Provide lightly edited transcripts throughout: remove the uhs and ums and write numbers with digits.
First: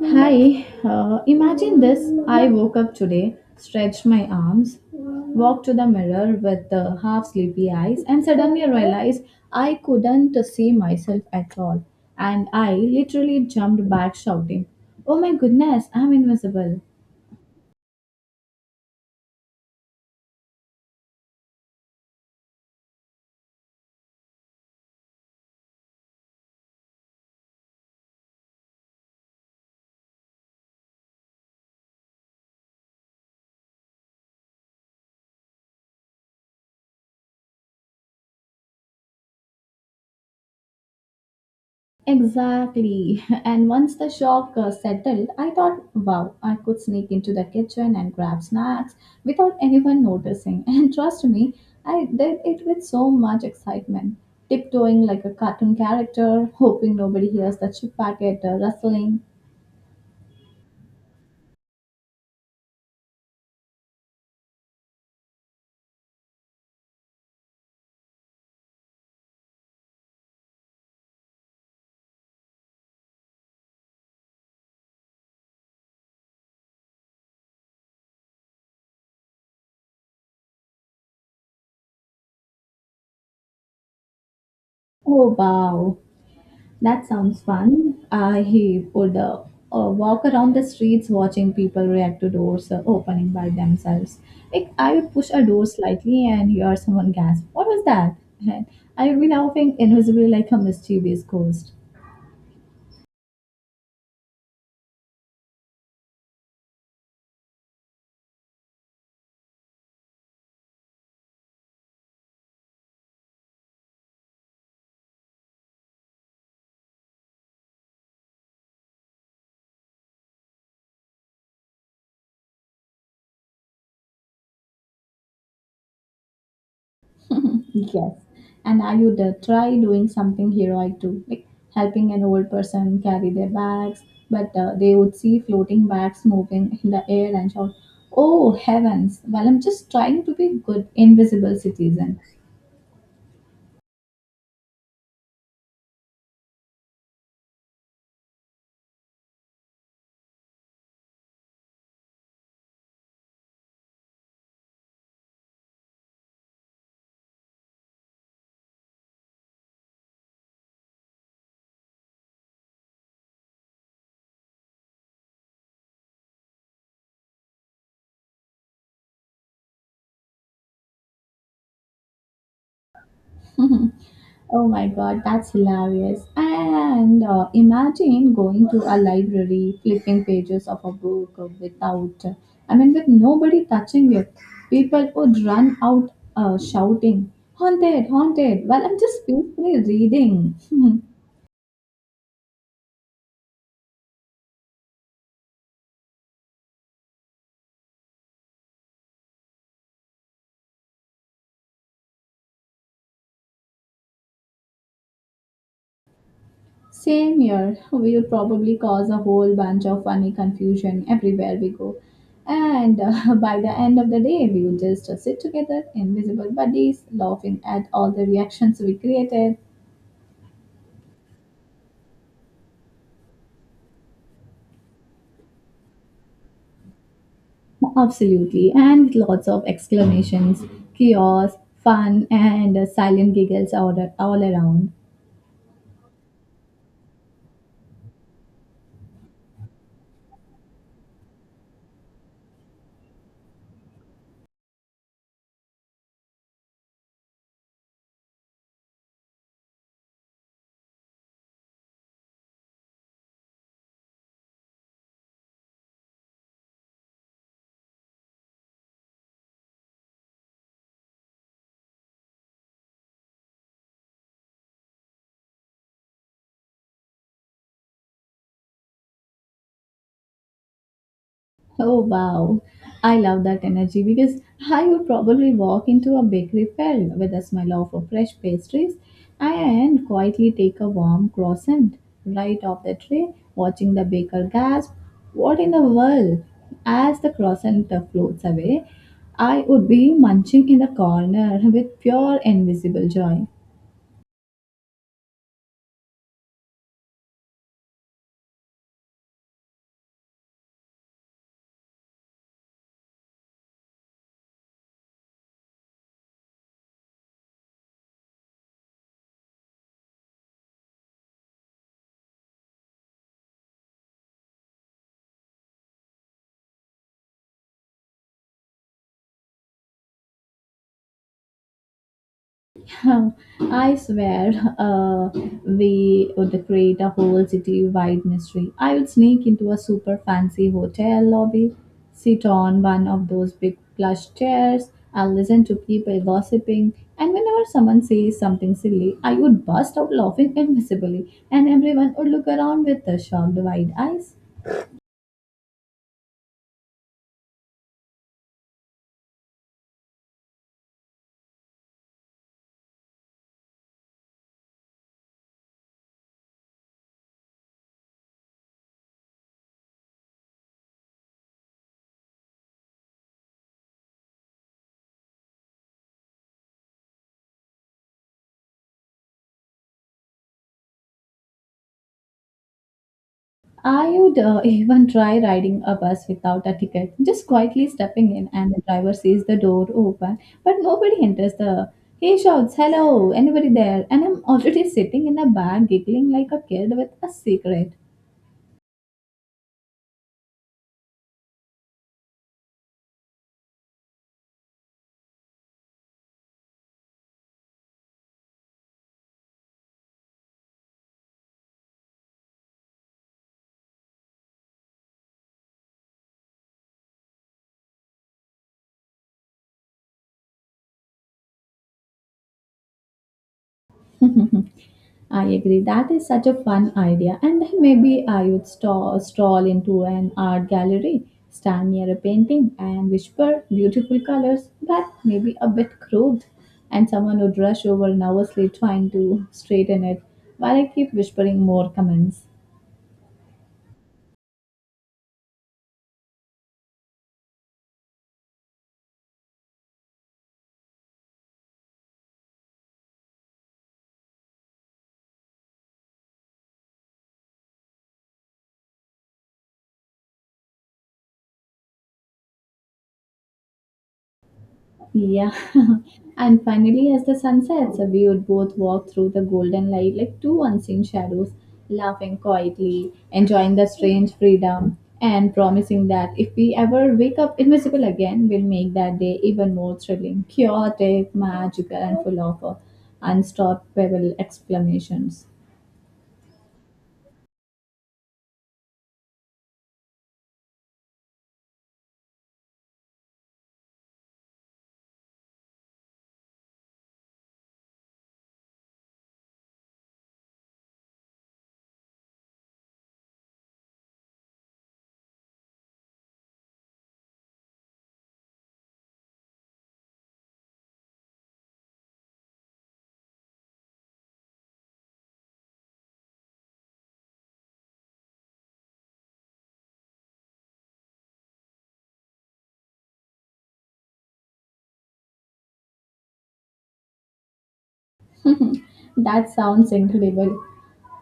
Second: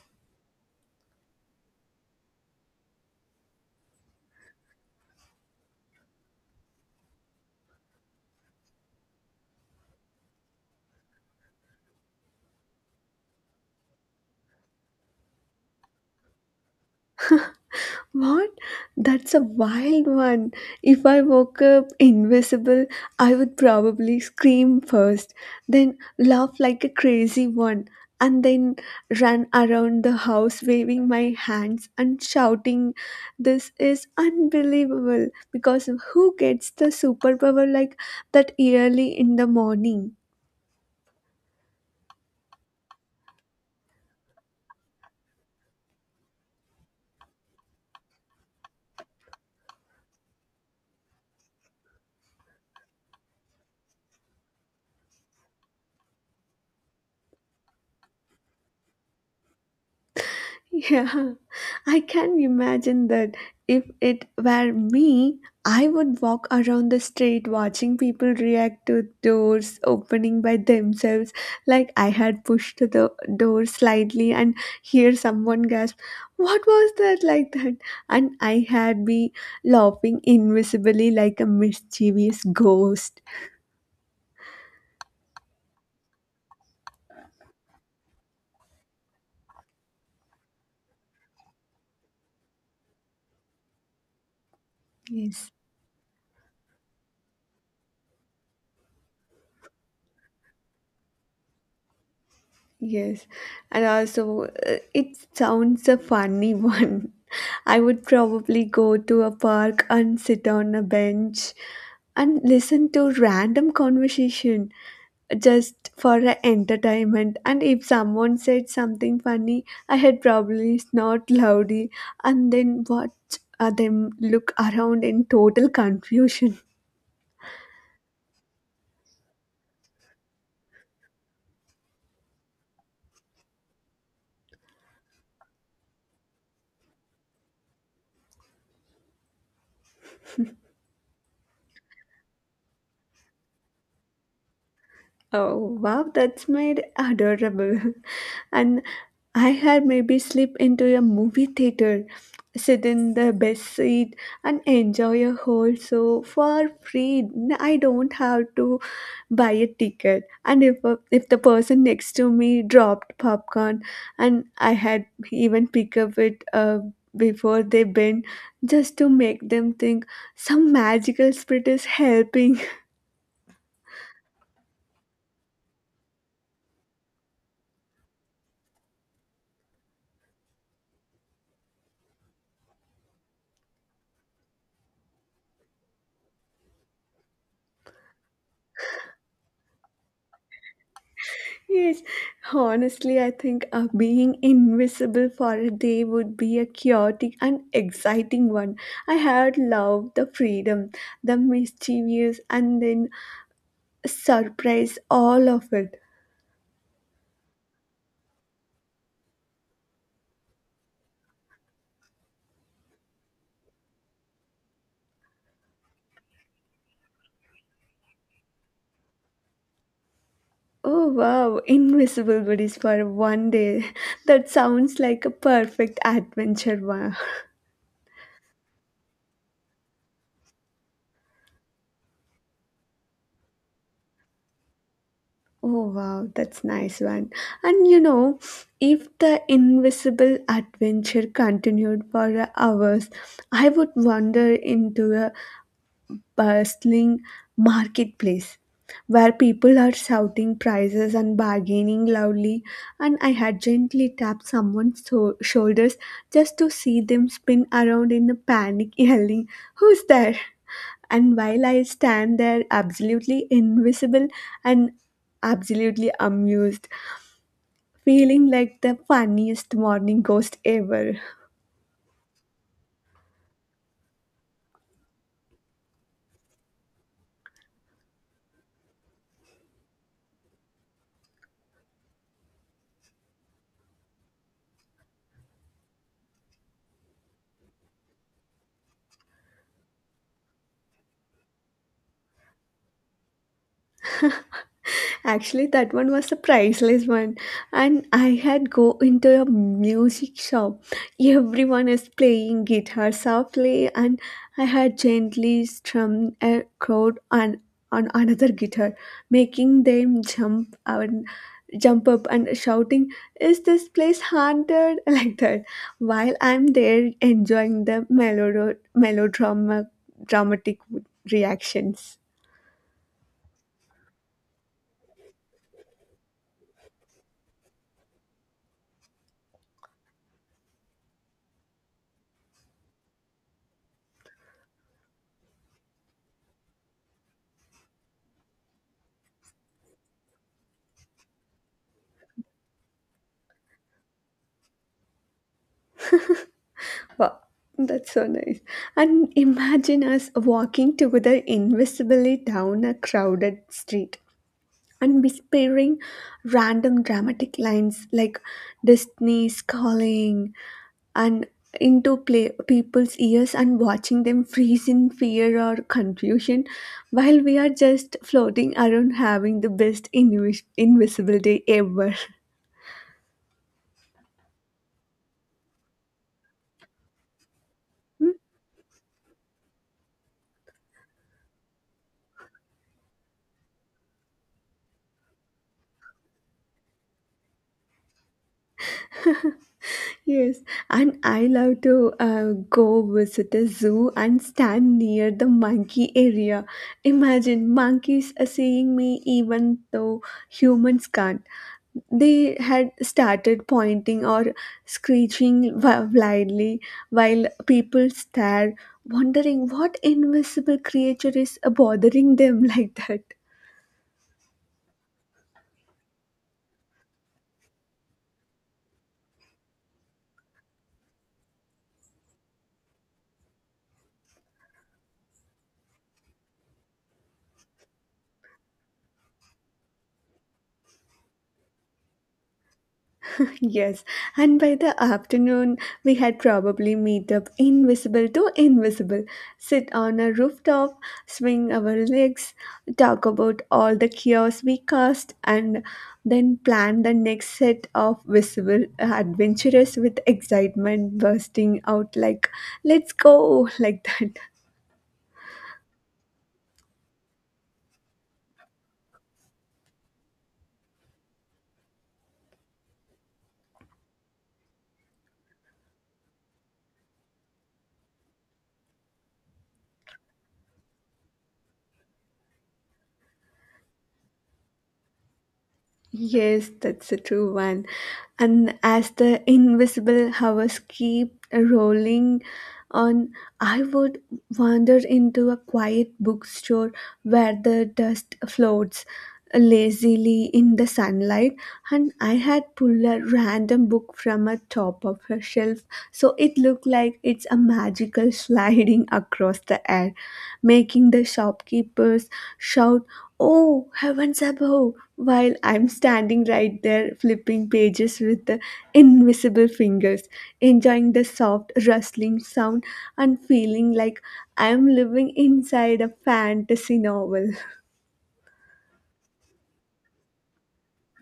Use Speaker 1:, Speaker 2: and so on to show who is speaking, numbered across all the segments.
Speaker 1: Hi, imagine this. I woke up today, stretched my arms, walked to the mirror with half sleepy eyes, and suddenly realized I couldn't see myself at all. And I literally jumped back, shouting, oh my goodness, I'm invisible.
Speaker 2: What? That's a wild one. If I woke up invisible, I would probably scream first, then laugh like a crazy one, and then run around the house waving my hands and shouting, this is unbelievable! Because who gets the superpower like that early in the morning?
Speaker 1: Exactly. And once the shock settled, I thought, wow, I could sneak into the kitchen and grab snacks without anyone noticing. And trust me, I did it with so much excitement, tiptoeing like a cartoon character, hoping nobody hears the chip packet rustling.
Speaker 2: Yeah, I can imagine that if it were me, I would walk around the street watching people react to doors opening by themselves. Like I had pushed the door slightly and hear someone gasp, what was that like that? And I had be laughing invisibly like a mischievous ghost.
Speaker 1: Oh, wow. That sounds fun. I he would walk around the streets watching people react to doors opening by themselves. Like I would push a
Speaker 2: Yes.
Speaker 1: door slightly and hear someone gasp, "What was that?" And I would be laughing invisibly like a mischievous ghost.
Speaker 2: Yes, and also it sounds a funny one. I would probably go to a park and sit on a bench and listen to random conversation just for a entertainment. And if someone said something funny, I had probably snort loudly and then watch them look around in total confusion.
Speaker 1: Yes, and I would try doing something heroic too, like helping an old person carry their bags. But they would see floating bags moving in the air and shout, "Oh heavens!" Well, I'm just trying to be good invisible citizen.
Speaker 2: Oh, wow, that's made adorable. And I had maybe slip into a movie theater, sit in the best seat, and enjoy a whole show for free. I don't have to buy a ticket. And if the person next to me dropped popcorn, and I had even pick up it before they bend, just to make them think some magical spirit is helping.
Speaker 1: Mhm. Oh my god, that's hilarious. And imagine going to a library, flipping pages of a book without, I mean, with nobody touching it. People would run out shouting, haunted, haunted, while I'm just peacefully reading.
Speaker 2: Yes, honestly, I think being invisible for a day would be a chaotic and exciting one. I had loved the freedom, the mischievous, and then surprise all of it.
Speaker 1: Same here. We'll probably cause a whole bunch of funny confusion everywhere we go. And by the end of the day, we will just sit together, invisible buddies, laughing at all the reactions we created.
Speaker 2: Oh wow, invisible buddies for one day. That sounds like a perfect adventure. Wow.
Speaker 1: Absolutely. And lots of exclamations, chaos, fun, and silent giggles all around.
Speaker 2: Oh wow, that's nice one. And you know, if the invisible adventure continued for hours, I would wander into a bustling marketplace where people are shouting prices and bargaining loudly, and I had gently tapped someone's shoulders just to see them spin around in a panic yelling, who's there? And while I stand there absolutely invisible and absolutely amused, feeling like the funniest morning ghost ever.
Speaker 1: Oh wow, I love that energy because I would probably walk into a bakery filled with a smell of fresh pastries and quietly take a warm croissant right off the tray, watching the baker gasp, what in the world? As the croissant floats away, I would be munching in the corner with pure invisible joy.
Speaker 2: Actually, that one was a priceless one, and I had go into a music shop. Everyone is playing guitar softly, and I had gently strummed a chord on another guitar, making them jump and jump up and shouting, "Is this place haunted?" like that. While I'm there enjoying the melodrama dramatic reactions.
Speaker 1: I swear, uh, we would create a whole city-wide mystery. I would sneak into a super fancy hotel lobby, sit on one of those big plush chairs, and listen to people gossiping. And whenever someone says something silly, I would burst out laughing invisibly, and everyone would look around with the shocked wide eyes.
Speaker 2: Wow, that's so nice. And imagine us walking together invisibly down a crowded street and whispering random dramatic lines like Disney's calling and into play people's ears and watching them freeze in fear or confusion while we are just floating around having the best invisible day ever.
Speaker 1: I would even try riding a bus without a ticket, just quietly stepping in, and the driver sees the door open, but nobody enters the. He shouts, "Hello, anybody there?" And I'm already sitting in a bar, giggling like a kid with a cigarette.
Speaker 2: Yes, and I love to go visit a zoo and stand near the monkey area. Imagine monkeys are seeing me even though humans can't. They had started pointing or screeching wildly while people stare, wondering what invisible creature is bothering them like that.
Speaker 1: I agree. That is such a fun idea. And then maybe I would stroll into an art gallery, stand near a painting, and whisper beautiful colors, but maybe a bit crude. And someone would rush over nervously trying to straighten it, while I keep whispering more comments.
Speaker 2: Yes, and by the afternoon, we had probably meet up invisible to invisible, sit on a rooftop, swing our legs, talk about all the chaos we caused, and then plan the next set of visible adventures with excitement bursting out like, let's go, like that.
Speaker 1: Yeah. And finally, as the sun sets, we would both walk through the golden light like two unseen shadows, laughing quietly, enjoying the strange freedom, and promising that if we ever wake up invisible again, we'll make that day even more thrilling, chaotic, magical, and full of unstoppable exclamations.
Speaker 2: Yes, that's a true one. And as the invisible hours keep rolling on, I would wander into a quiet bookstore where the dust floats lazily in the sunlight. And I had pulled a random book from a top of a shelf, so it looked like it's a magical sliding across the air, making the shopkeepers shout, oh, heavens above! While I'm standing right there flipping pages with the invisible fingers, enjoying the soft rustling sound and feeling like I'm living inside a fantasy novel.
Speaker 1: That sounds incredible.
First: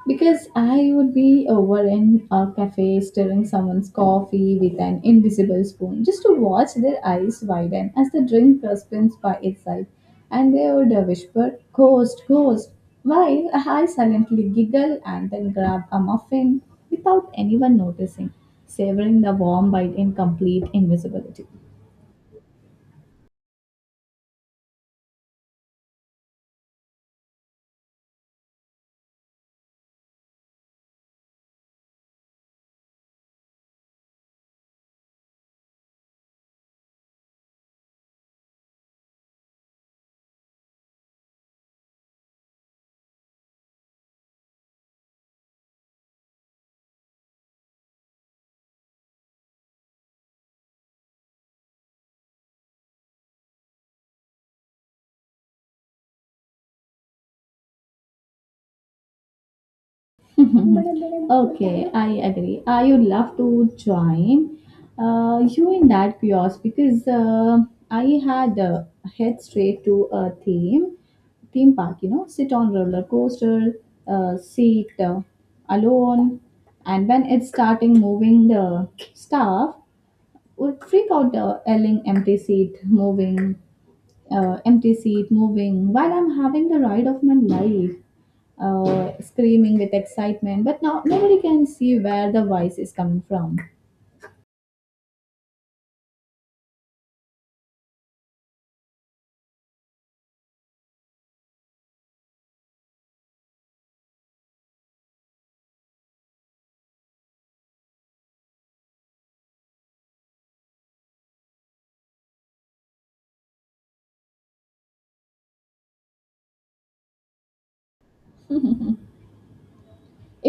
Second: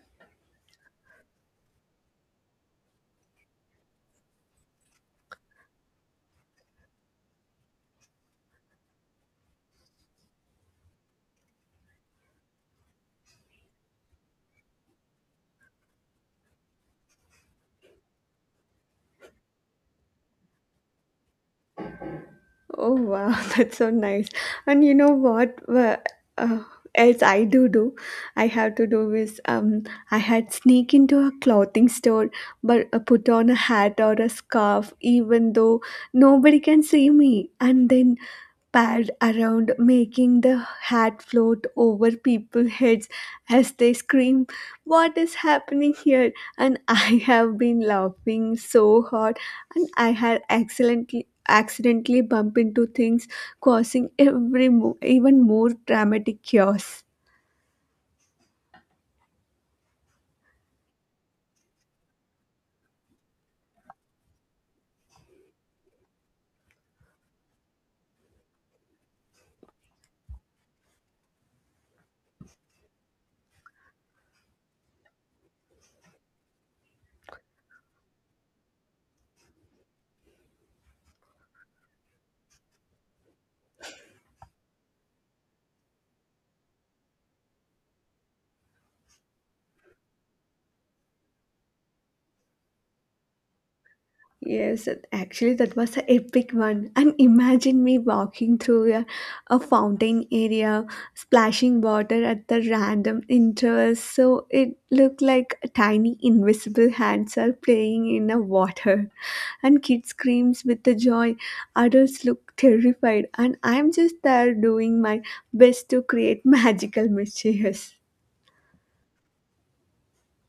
Speaker 1: Because I would be over in a cafe stirring someone's coffee with an invisible spoon just to watch their eyes widen as the drink spins by itself and they would whisper, ghost, ghost, while I silently giggle and then grab a muffin without anyone noticing, savoring the warm bite in complete invisibility.
Speaker 2: Oh wow, that's so nice. And you know what? Uh, else I do do, I have to do is I had sneak into a clothing store, but put on a hat or a scarf, even though nobody can see me, and then pad around, making the hat float over people's heads as they scream, what is happening here? And I have been laughing so hard, and I had accidentally bumped into things causing even more dramatic chaos.
Speaker 1: Okay, I agree. I would love to join you in that kiosk because I had head straight to a theme park. You know, sit on roller coaster, sit alone, and when it's starting moving the stuff, would freak out yelling empty seat moving while I'm having the ride of my life screaming with excitement, but now nobody can see where the voice is coming from.
Speaker 2: Yes, that- actually, that was an epic one. And imagine me walking through a fountain area, splashing water at the random intervals. So it looked like tiny invisible hands are playing in the water. And kids screams with the joy. Adults look terrified. And I'm just there doing my best to create magical mischiefs.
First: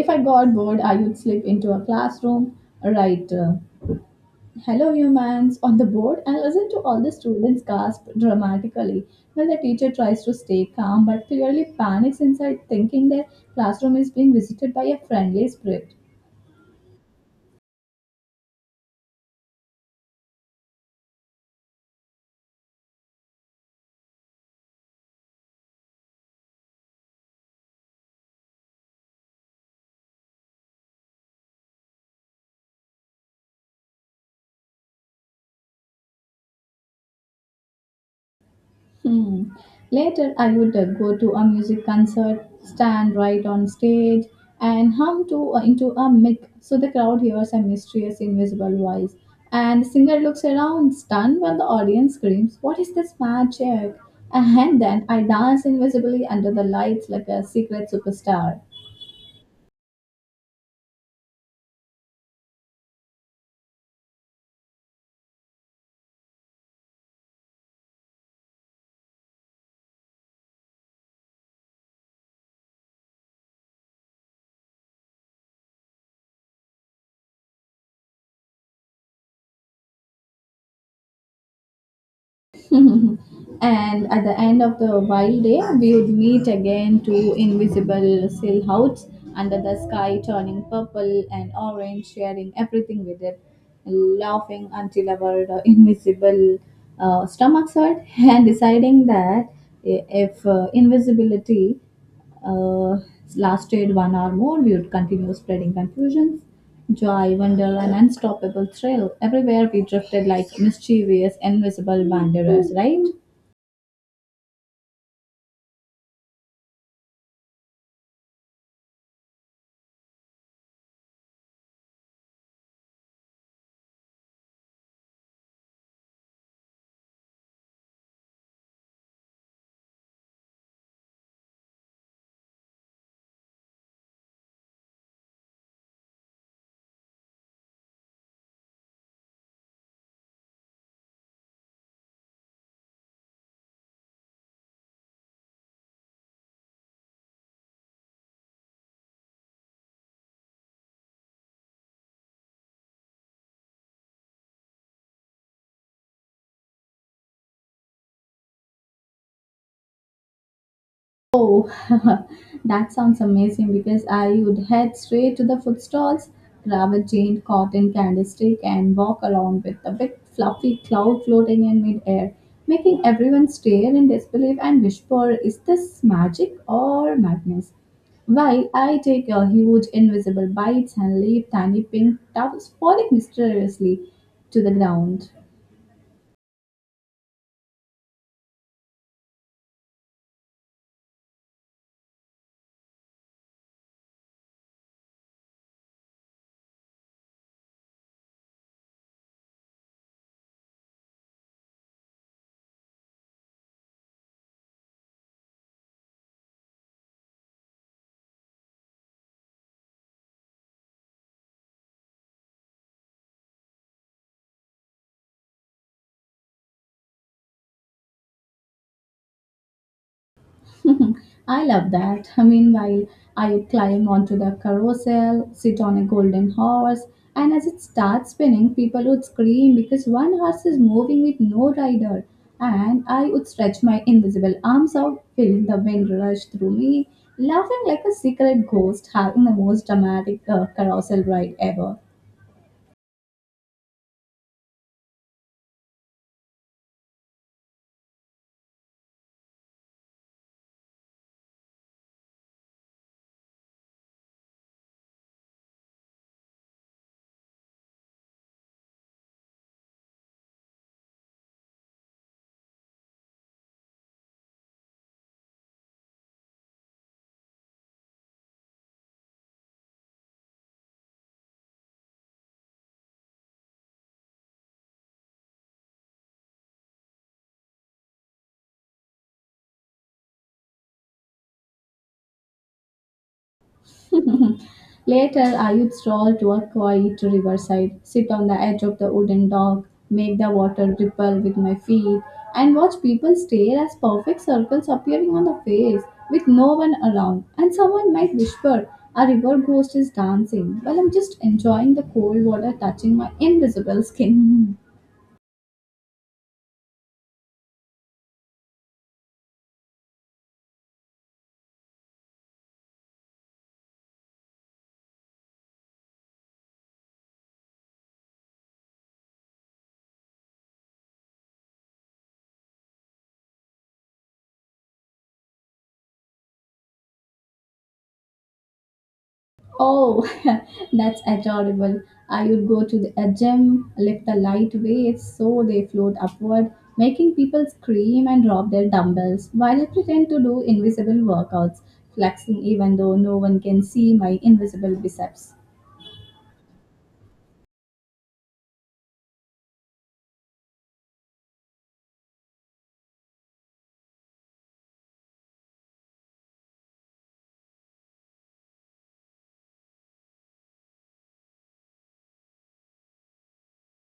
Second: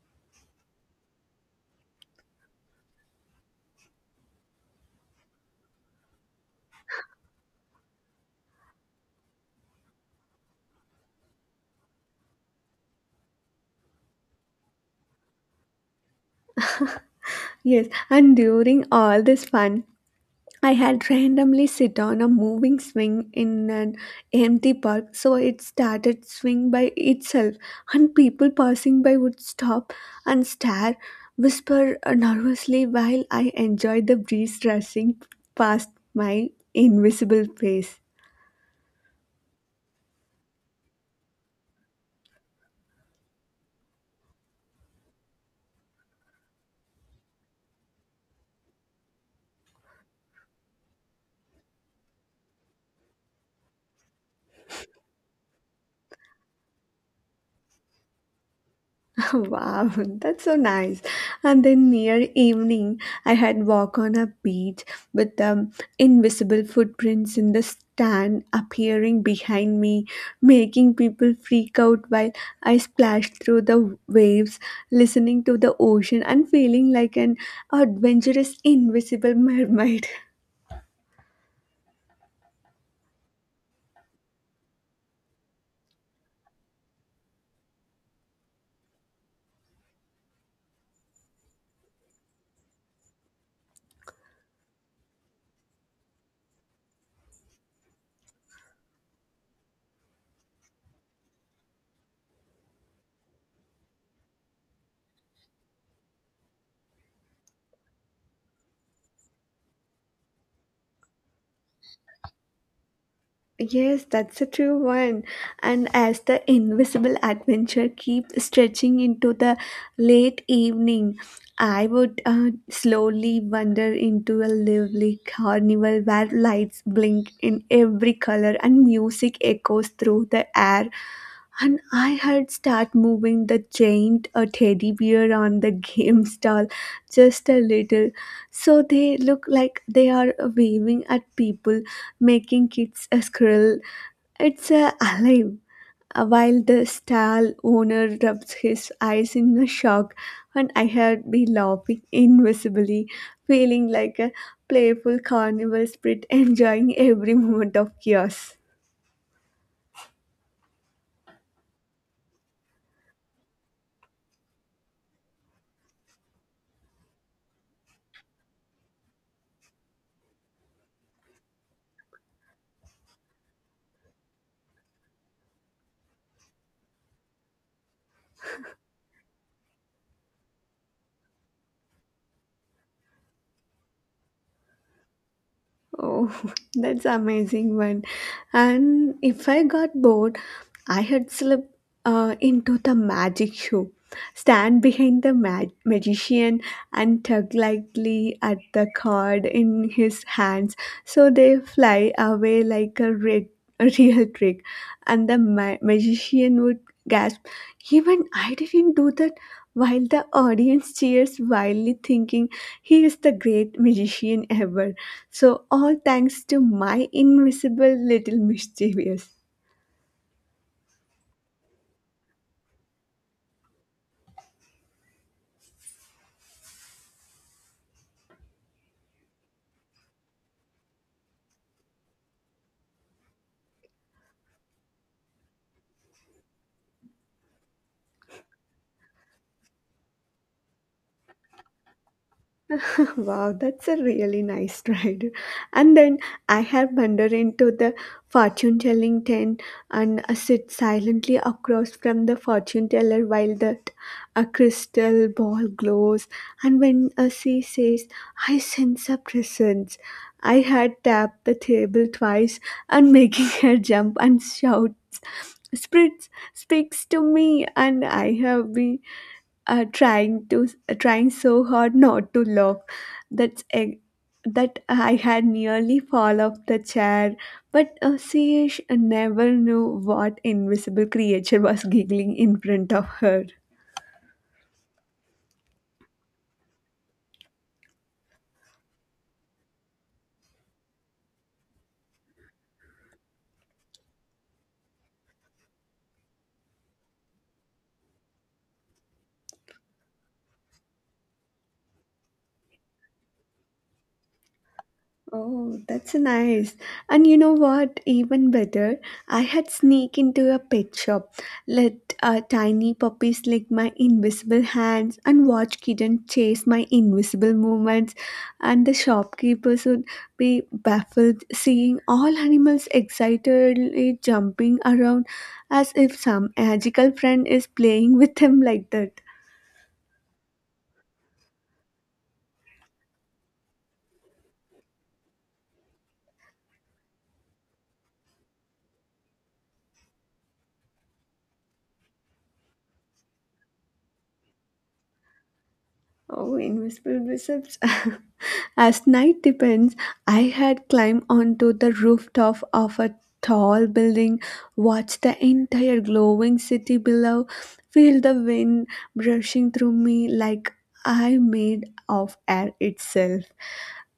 Speaker 1: If I got bored, I would slip into a classroom, write hello humans on the board, and listen to all the students gasp dramatically while the teacher tries to stay calm but clearly panics inside thinking their classroom is being visited by a friendly spirit.
Speaker 2: Yes, and during all this fun, I had randomly sit on a moving swing in an empty park, so it started swing by itself, and people passing by would stop and stare, whisper nervously while I enjoyed the breeze rushing past my invisible face.
Speaker 1: Hmm. Later, I would go to a music concert, stand right on stage, and hum to into a mic so the crowd hears a mysterious invisible voice. And the singer looks around, stunned, while the audience screams, "What is this magic?" And then I dance invisibly under the lights like a secret superstar.
Speaker 2: Wow, that's so nice. And then near evening, I had walk on a beach with invisible footprints in the sand appearing behind me, making people freak out while I splashed through the waves, listening to the ocean and feeling like an adventurous invisible mermaid.
Speaker 1: And at the end of the wild day, we would meet again, two invisible silhouettes under the sky, turning purple and orange, sharing everything with it, laughing until our invisible stomachs hurt, and deciding that if invisibility uh, lasted 1 hour more, we would continue spreading confusions. Joy, wonder, an unstoppable thrill. Everywhere we drifted like mischievous, invisible wanderers, right?
Speaker 2: Yes, that's a true one. And as the invisible adventure keeps stretching into the late evening, I would slowly wander into a lively carnival where lights blink in every color and music echoes through the air. And I had start moving the giant teddy bear on the game stall just a little, so they look like they are waving at people making kids a squirrel. It's alive. While the stall owner rubs his eyes in a shock, and I had be laughing invisibly, feeling like a playful carnival spirit, enjoying every moment of chaos.
Speaker 1: Oh, that sounds amazing because I would head straight to the food stalls, grab a giant cotton candlestick, and walk around with a big fluffy cloud floating in midair, making everyone stare in disbelief and whisper, is this magic or madness? While I take a huge invisible bites and leave tiny pink tufts falling mysteriously to the ground.
Speaker 2: Oh, that's amazing one. And if I got bored, I had slipped into the magic show, stand behind the magician and tug lightly at the card in his hands so they fly away like a real trick. And the magician would gasp, even I didn't do that, while the audience cheers wildly, thinking he is the great magician ever, so all thanks to my invisible little mischievous.
Speaker 1: I love that. Meanwhile, I would climb onto the carousel, sit on a golden horse, and as it starts spinning, people would scream because one horse is moving with no rider. And I would stretch my invisible arms out, feeling the wind rush through me, laughing like a secret ghost, having the most dramatic carousel ride ever.
Speaker 2: Wow, that's a really nice ride. And then I have wandered into the fortune telling tent and sit silently across from the fortune teller while that a crystal ball glows. And when she says, I sense a presence, I had tapped the table twice and making her jump and shout. Spritz speaks to me, and I have been trying to trying so hard not to laugh that's that I had nearly fall off the chair, but never knew what invisible creature was giggling in front of her.
Speaker 1: Later, Ayub strolled to a quiet riverside, sit on the edge of the wooden dock, make the water ripple with my feet, and watch people stare as perfect circles appearing on the face with no one around. And someone might whisper, a river ghost is dancing, while I'm just enjoying the cold water touching my invisible skin.
Speaker 2: Oh, that's nice. And you know what? Even better, I had sneak into a pet shop, let tiny puppies lick my invisible hands, and watch kitten chase my invisible movements. And the shopkeepers would be baffled seeing all animals excitedly jumping around as if some magical friend is playing with them like that.
Speaker 1: Oh, that's adorable. I would go to the a gym, lift the light weights so they float upward, making people scream and drop their dumbbells while I pretend to do invisible workouts, flexing even though no one can see my invisible biceps.
Speaker 2: Oh, invisible biceps. As night depends, I had climbed onto the rooftop of a tall building, watched the entire glowing city below, feel the wind brushing through me like I made of air itself.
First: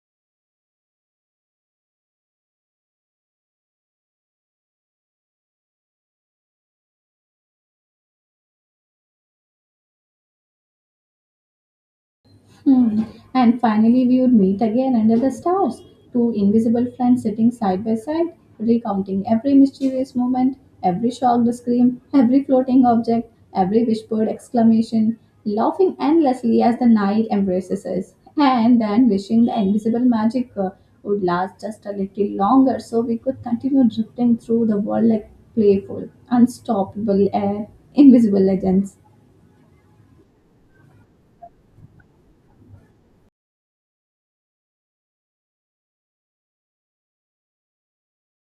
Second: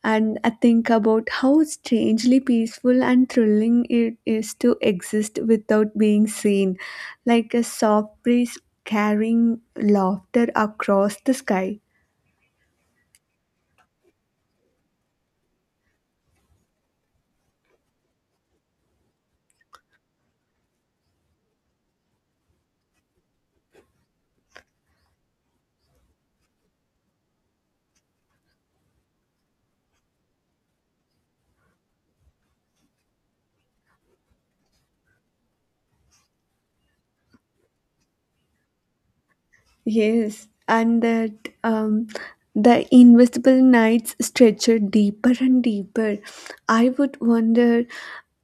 Speaker 2: And I think about how strangely peaceful and thrilling it is to exist without being seen, like a soft breeze carrying laughter across the sky.
Speaker 1: Hmm. And finally, we would meet again under the stars, two invisible friends sitting side by side, recounting every mysterious moment, every shocked scream, every floating object, every whispered exclamation, laughing endlessly as the night embraces us, and then wishing the invisible magic would last just a little longer so we could continue drifting through the world like playful, unstoppable, invisible legends.
Speaker 2: Yes, and that um, the invisible nights stretched deeper and deeper. I would wander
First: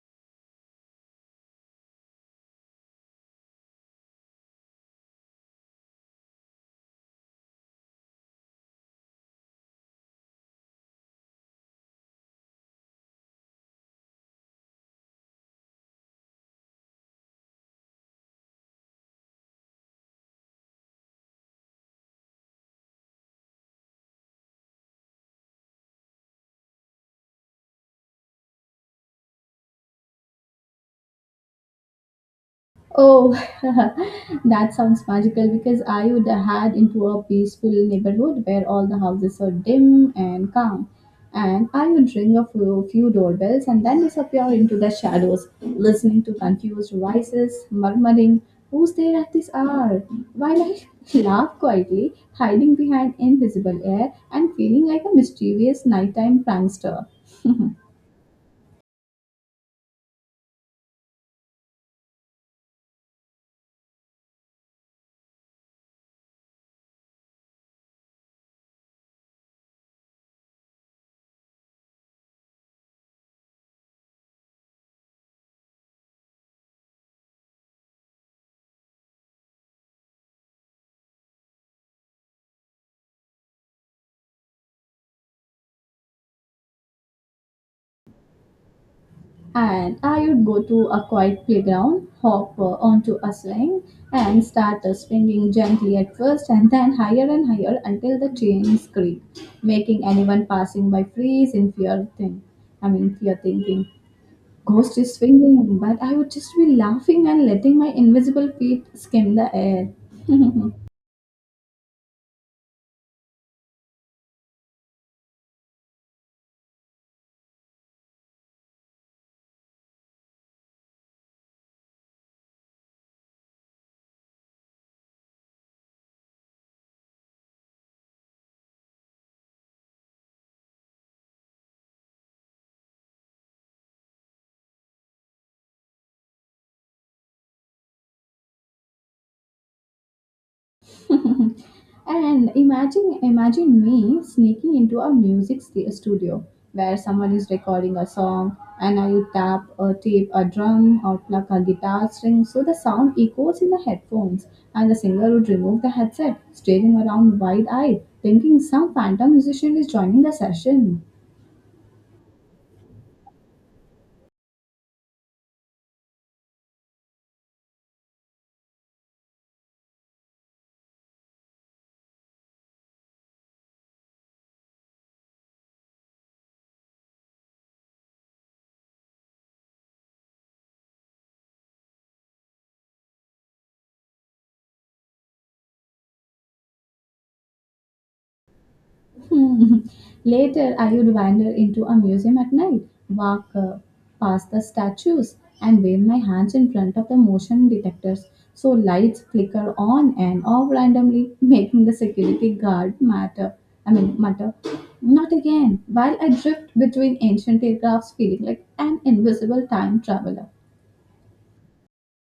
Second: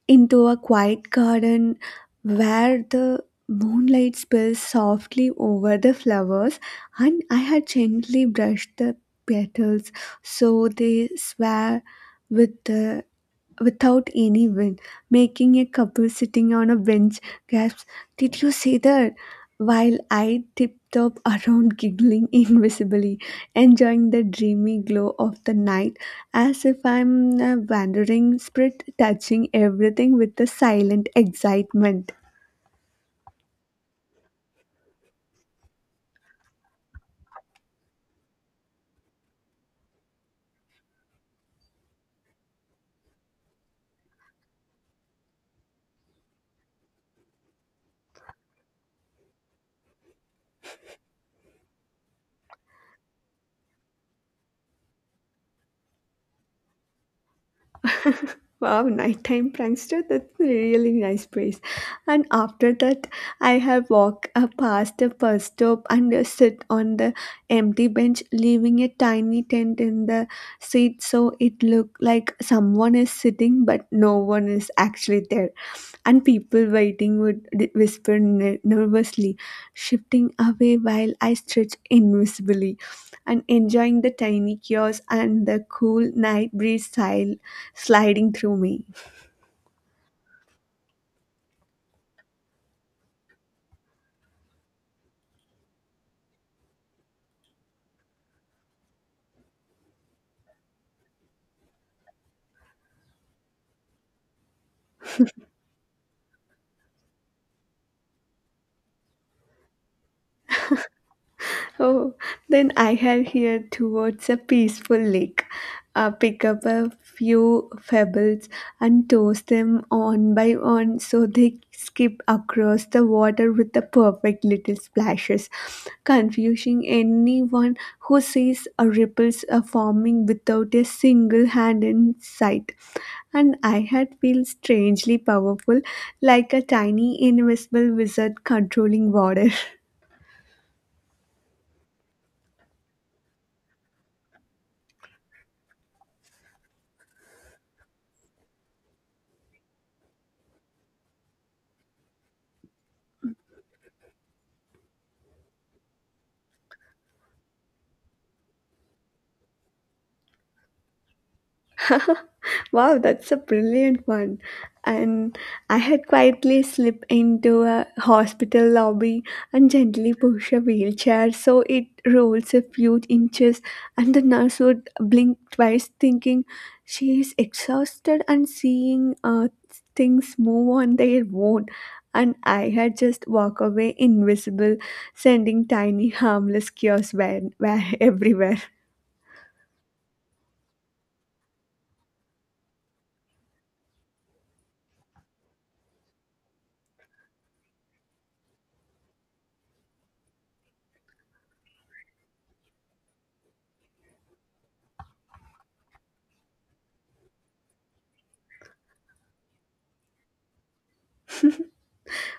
Speaker 2: into a quiet garden where the moonlight spills softly over the flowers, and I had gently brushed the petals so they sway with the without any win, making a couple sitting on a bench gasps! Did you see that? While I tipped up around giggling invisibly, enjoying the dreamy glow of the night as if I'm a wandering spirit touching everything with a silent excitement.
Speaker 1: Oh, that sounds magical because I would head into a peaceful neighborhood where all the houses are dim and calm. And I would ring few doorbells and then disappear into the shadows, listening to confused voices, murmuring, who's there at this hour? While I laugh quietly, hiding behind invisible air and feeling like a mischievous nighttime prankster.
Speaker 2: Wow, nighttime prankster, that's a really nice place. And after that, I have walked past a bus stop and sit on the empty bench, leaving a tiny tent in the seat so it looked like someone is sitting, but no one is actually there, and people waiting would whisper nervously, shifting away while I stretched invisibly and enjoying the tiny chaos and the cool night breeze sliding through me.
Speaker 1: And I would go to a quiet playground, hop onto a swing, and start swinging gently at first and then higher and higher until the chains creak, making anyone passing by freeze in fear thing. I mean, fear thinking. Ghost is swinging, but I would just be laughing and letting my invisible feet skim the air.
Speaker 2: Oh, then I have here towards a peaceful lake. Pick up a few pebbles and toss them on by on so they skip across the water with the perfect little splashes, confusing anyone who sees a ripples are forming without a single hand in sight, and I had felt strangely powerful, like a tiny invisible wizard controlling water.
Speaker 1: And imagine me sneaking into a music st- studio where someone is recording a song and I tap or tape a drum or pluck a guitar string so the sound echoes in the headphones, and the singer would remove the headset, staring around wide-eyed, thinking some phantom musician is joining the session.
Speaker 2: Wow, that's a brilliant one. And I had quietly slipped into a hospital lobby and gently push a wheelchair so it rolls a few inches, and the nurse would blink twice, thinking she is exhausted and seeing things move on their own. And I had just walk away invisible, sending tiny harmless chaos where everywhere.
Speaker 1: Hmm. Later, I would wander into a museum at night, walk past the statues, and wave my hands in front of the motion detectors so lights flicker on and off randomly, making the security guard matter. I mean, mutter, not again, while I drift between ancient aircrafts feeling like an invisible time traveler.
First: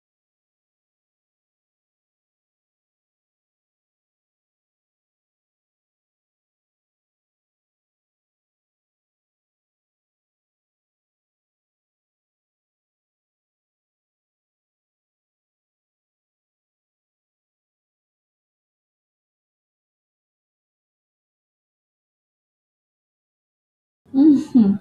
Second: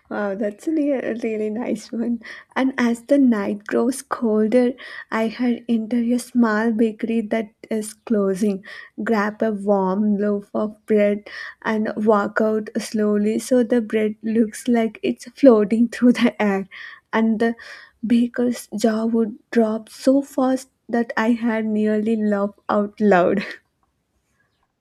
Speaker 2: Wow, that's really really nice one. And as the night grows colder, I had enter a small bakery that is closing, grab a warm loaf of bread, and walk out slowly so the bread looks like it's floating through the air. And the baker's jaw would drop so fast that I had nearly laughed out loud.
Speaker 1: Mhm.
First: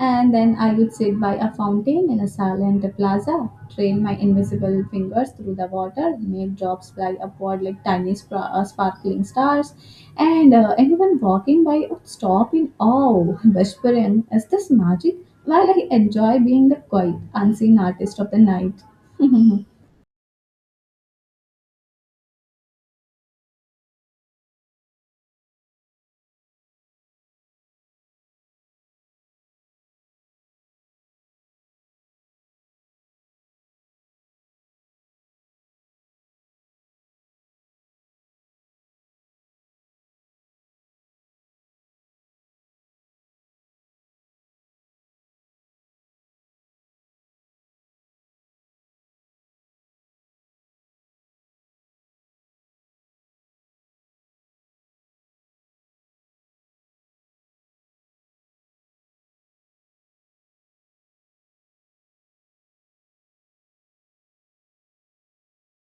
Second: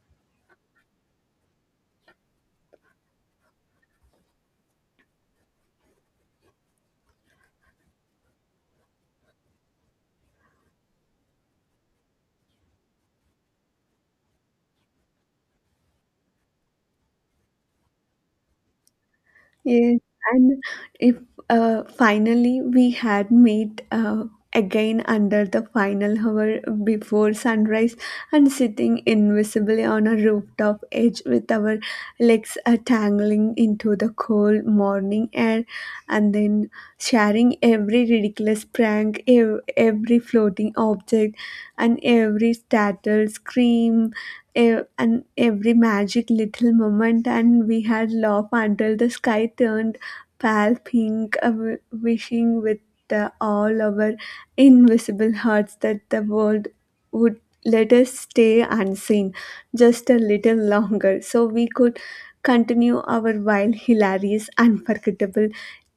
Speaker 1: And then I would sit by a fountain in a silent plaza, train my invisible fingers through the water, make drops fly upward like tiny sparkling stars, and anyone walking by would stop in awe, whispering, is this magic? While I enjoy being the quiet, unseen artist of the night.
Speaker 2: Yes, and if finally we had met again under the final hour before sunrise and sitting invisibly on a rooftop edge with our legs tangling into the cold morning air, and then sharing every ridiculous prank, every floating object, and every startled scream and every magic little moment and we had laughed until the sky turned pale pink wishing with all our invisible hearts that the world would let us stay unseen just a little longer so we could continue our wild hilarious unforgettable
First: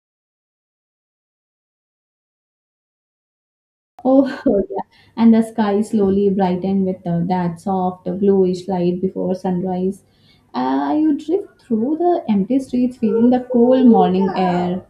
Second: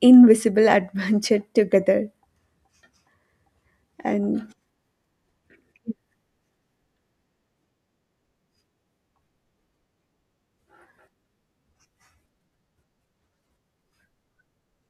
Speaker 2: invisible adventure together
Speaker 1: Oh,
Speaker 2: and.
Speaker 1: oh, yeah. And the sky slowly brightened with that soft bluish light before sunrise. You drift through the empty streets feeling the cool morning air.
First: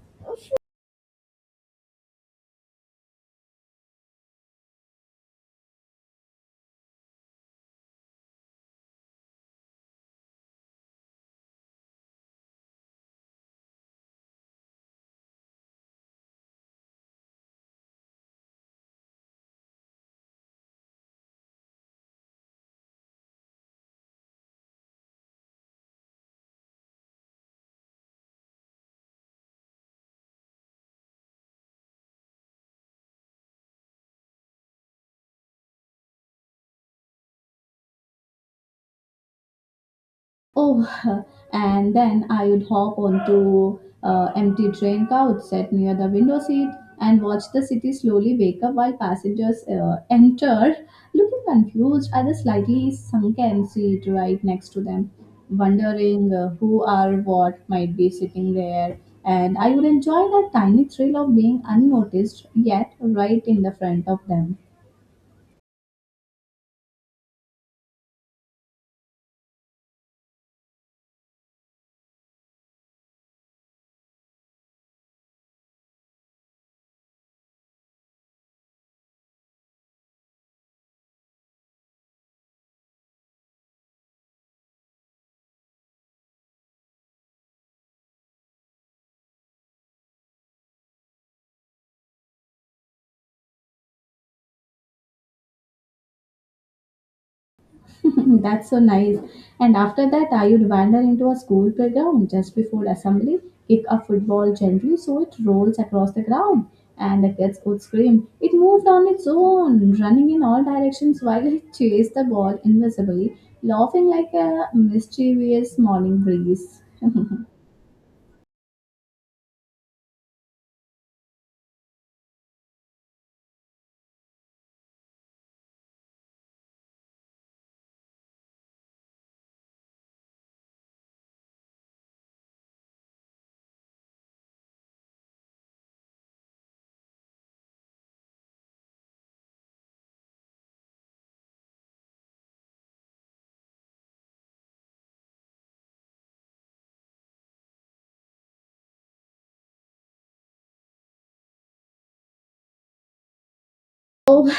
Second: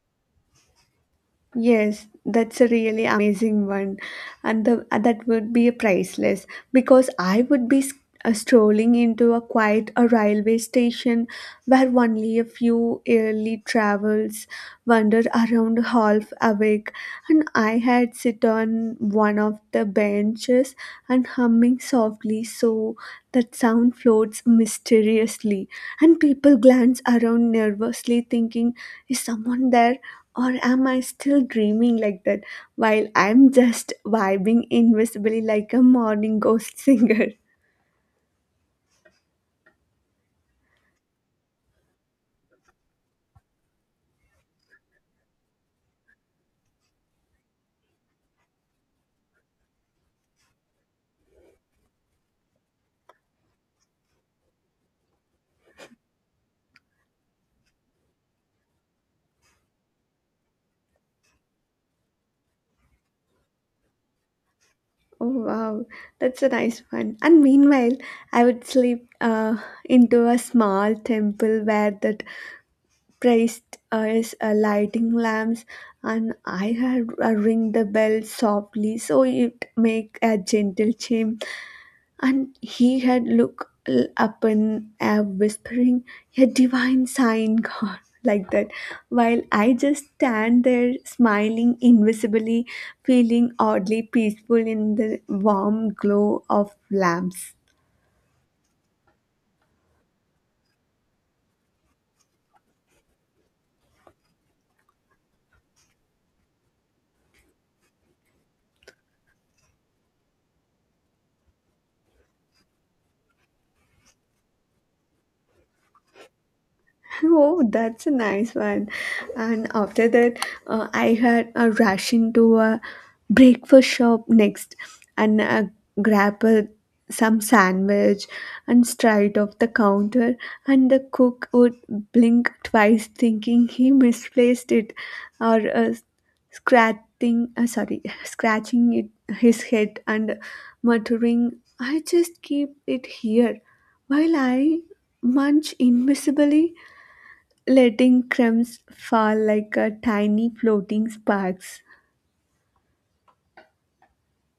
Speaker 2: Yes, that's a really amazing one, and the that would be priceless because I would be strolling into a quiet a railway station where only a few early travels, wander around half awake, and I had sit on one of the benches and humming softly so that sound floats mysteriously, and people glance around nervously thinking, is someone there? Or am I still dreaming like that while I'm just vibing invisibly like a morning ghost singer?
Speaker 1: Oh, and then I would hop onto empty train couch set near the window seat and watch the city slowly wake up while passengers enter, looking confused at the slightly sunken seat right next to them, wondering who or what might be sitting there. And I would enjoy that tiny thrill of being unnoticed, yet right in the front of them.
Speaker 2: Oh wow, that's a nice one. And meanwhile, I would sleep into a small temple where that priced as lighting lamps, and I had ring the bell softly so it make a gentle chime, and he had looked up and whispering a divine sign god like that, while I just stand there smiling invisibly, feeling oddly peaceful in the warm glow of lamps.
Speaker 1: That's so nice. And after that, I would wander into a school playground just before assembly, kick a football gently so it rolls across the ground, and the kids would scream. It moved on its own, running in all directions while it chased the ball invisibly, laughing like a mischievous morning breeze.
Speaker 2: Oh, that's a nice one. And after that, I had a rush into a breakfast shop next and grab a, some sandwich and straight off the counter. And the cook would blink twice, thinking he misplaced it or scratching, sorry, scratching it, his head and muttering, I just keep it here while I munch invisibly letting crumbs fall like a tiny floating sparks.
Speaker 1: Oh,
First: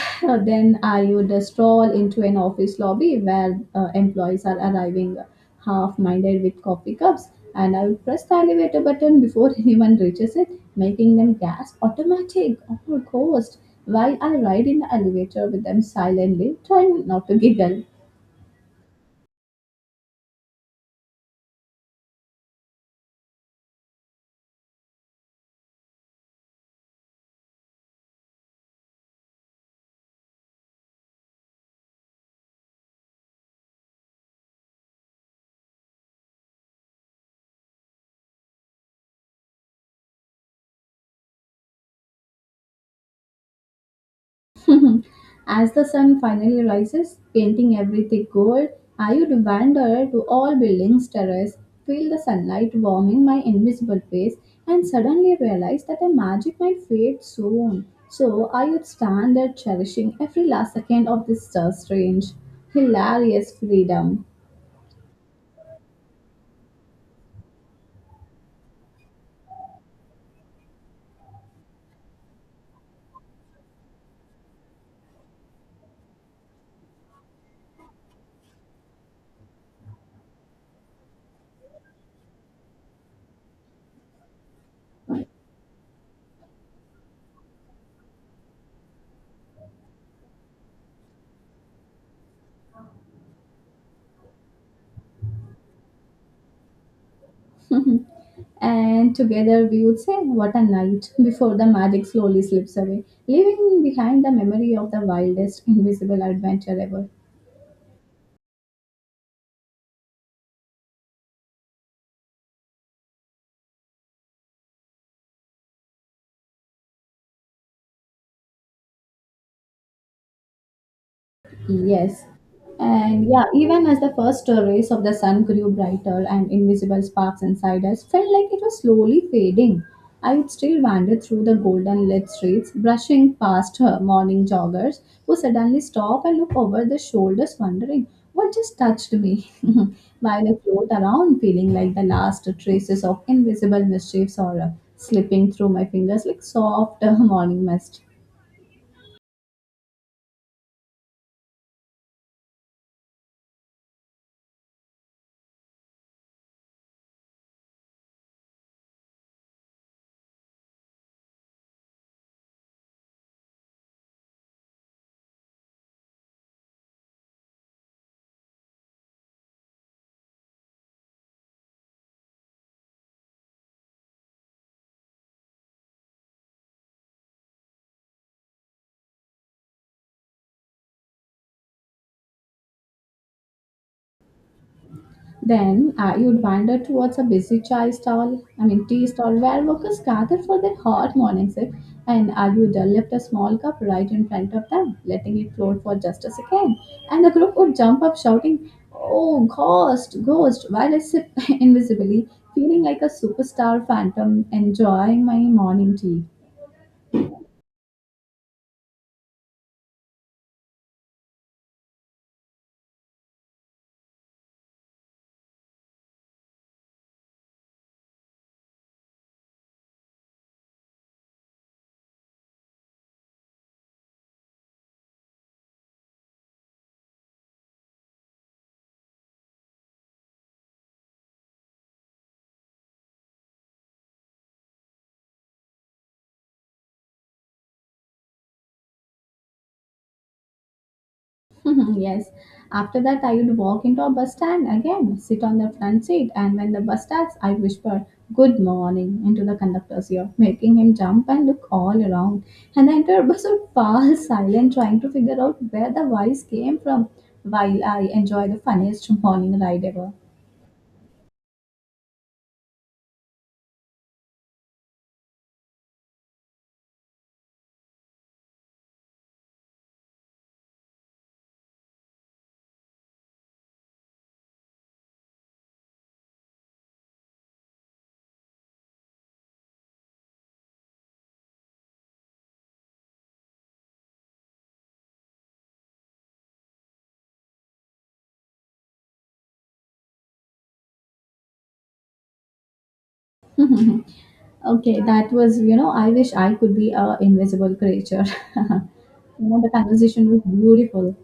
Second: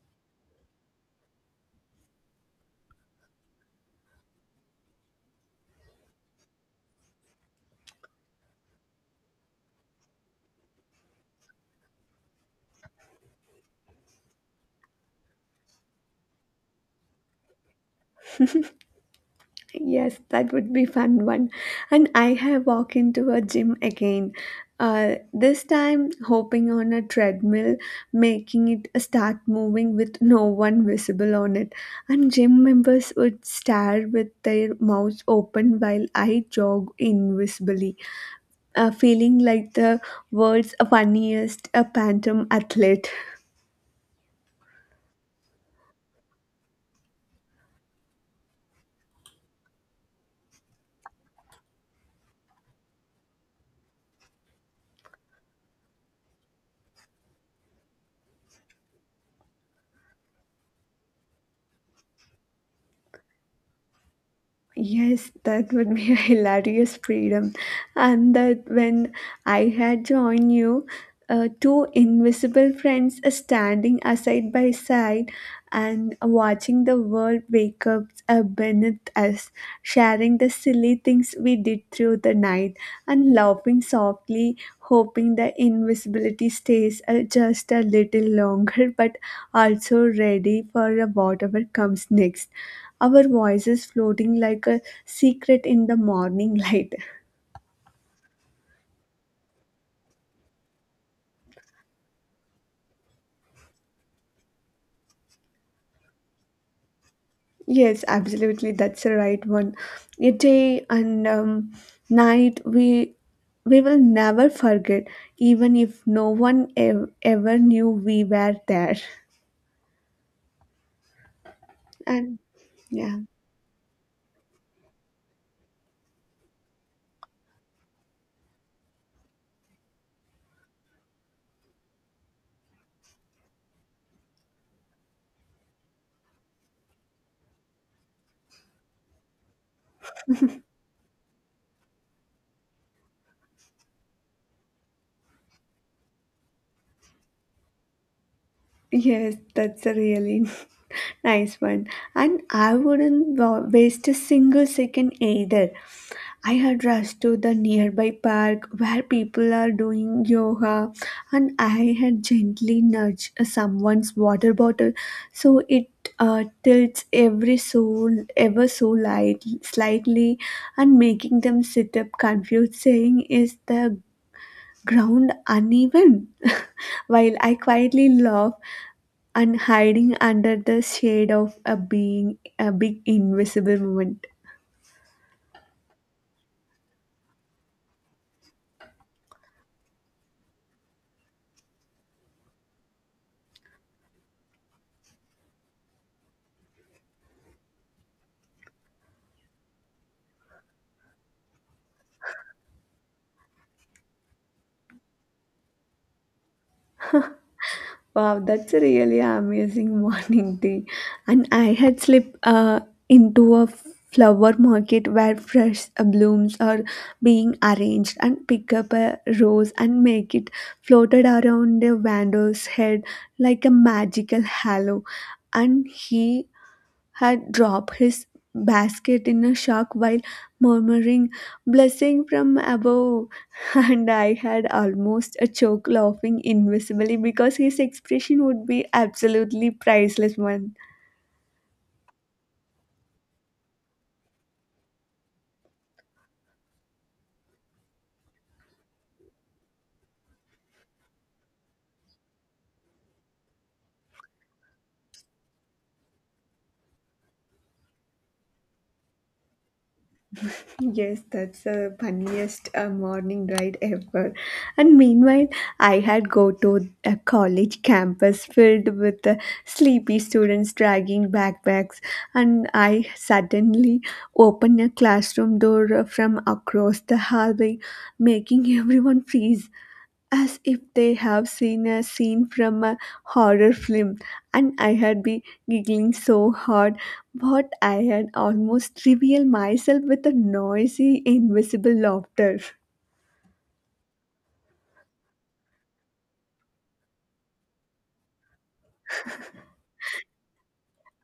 Speaker 1: then I would stroll into an office lobby where employees are arriving half minded with coffee cups, and I would press the elevator button before anyone reaches it, making them gasp automatic or ghost while I ride in the elevator with them silently, trying not to giggle.
Speaker 2: Yes, that would be fun one. And I have walked into a gym again. This time hopping on a treadmill, making it start moving with no one visible on it. And gym members would stare with their mouths open while I jog invisibly, feeling like the world's funniest phantom athlete.
Speaker 1: Mm-hmm. As the sun finally rises, painting everything gold, I would wander to all buildings, terrace, feel the sunlight warming my invisible face, and suddenly realize that the magic might fade soon. So I would stand there cherishing every last second of this strange, hilarious freedom.
Speaker 2: Yes, that would be a hilarious freedom. And that when I had joined you, two invisible friends are standing side by side and watching the world wake up beneath us, sharing the silly things we did through the night and laughing softly, hoping the invisibility stays just a little longer but also ready for whatever comes next, our voices floating like a secret in the morning light.
Speaker 1: And together we would say, what a night, before the magic slowly slips away, leaving behind the memory of the wildest invisible adventure ever.
Speaker 2: Yes, absolutely, that's the right one. A day and night we will never forget, even if no one ever knew we were there.
Speaker 1: Yes.
Speaker 2: And yeah,
Speaker 1: And yeah, even as the first rays of the sun grew brighter and invisible sparks inside us felt like it was slowly fading, I would still wander through the golden lit streets, brushing past her morning joggers who suddenly stop and look over their shoulders, wondering what just touched me, while I float around, feeling like the last traces of invisible mischiefs or slipping through my fingers like soft morning mist.
Speaker 2: yes, that's a really nice one. And I wouldn't waste a single second either. I had rushed to the nearby park where people are doing yoga, and I had gently nudged someone's water bottle so it tilts every so ever so light, slightly, and making them sit up confused, saying, "Is the ground uneven?" While I quietly laugh and hiding under the shade of a being a big invisible woman.
Speaker 1: Then you'd wander towards a busy chai stall, I mean tea stall, where workers gather for their hot morning sip, and you'd lift a small cup right in front of them, letting it float for just a second, and the group would jump up shouting, "Oh, ghost, ghost!" while I sip invisibly, feeling like a superstar phantom, enjoying my morning tea.
Speaker 2: Wow, that's a really amazing morning tea. And I had slipped into a flower market where fresh blooms are being arranged and pick up a rose and make it floated around the vendor's head like a magical halo. And he had dropped his basket in a shock while murmuring, blessing from above. And I had almost a choke laughing invisibly because his expression would be absolutely priceless one.
Speaker 1: Yes. After that, I would walk into a bus stand again, sit on the front seat, and when the bus starts, I whisper "Good morning" into the conductor's ear, making him jump and look all around. And the entire bus would fall silent, trying to figure out where the voice came from, while I enjoy the funniest morning ride ever.
Speaker 2: Yes, that's the funniest morning ride ever. And meanwhile, I had go to a college campus filled with sleepy students dragging backpacks, and I suddenly opened a classroom door from across the hallway, making everyone freeze as if they have seen a scene from a horror film, and I had been giggling so hard what I had almost revealed myself with a noisy, invisible laughter.
Speaker 1: Okay, that was you know. I wish I could be a invisible creature. You know, the conversation was beautiful.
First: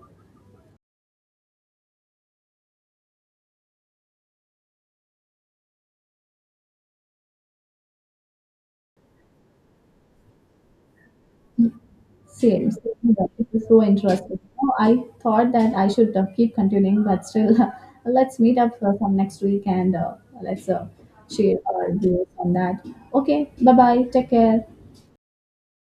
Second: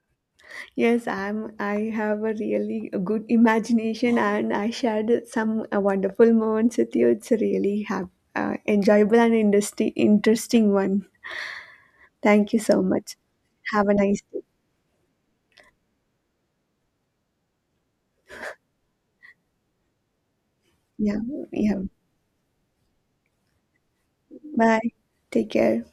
Speaker 2: Yes, I'm. I have a really good imagination, and I shared some wonderful moments with you. It's a really have, enjoyable and interesting one. Thank you so
Speaker 1: Same
Speaker 2: much.
Speaker 1: here. This is so
Speaker 2: Have a nice
Speaker 1: interesting.
Speaker 2: day.
Speaker 1: No, I thought that I should keep continuing, but still, let's meet up for some next week and let's
Speaker 2: Yeah,
Speaker 1: share
Speaker 2: yeah.
Speaker 1: our views on that. Okay, bye bye. Take care.
Speaker 2: Bye. Take care.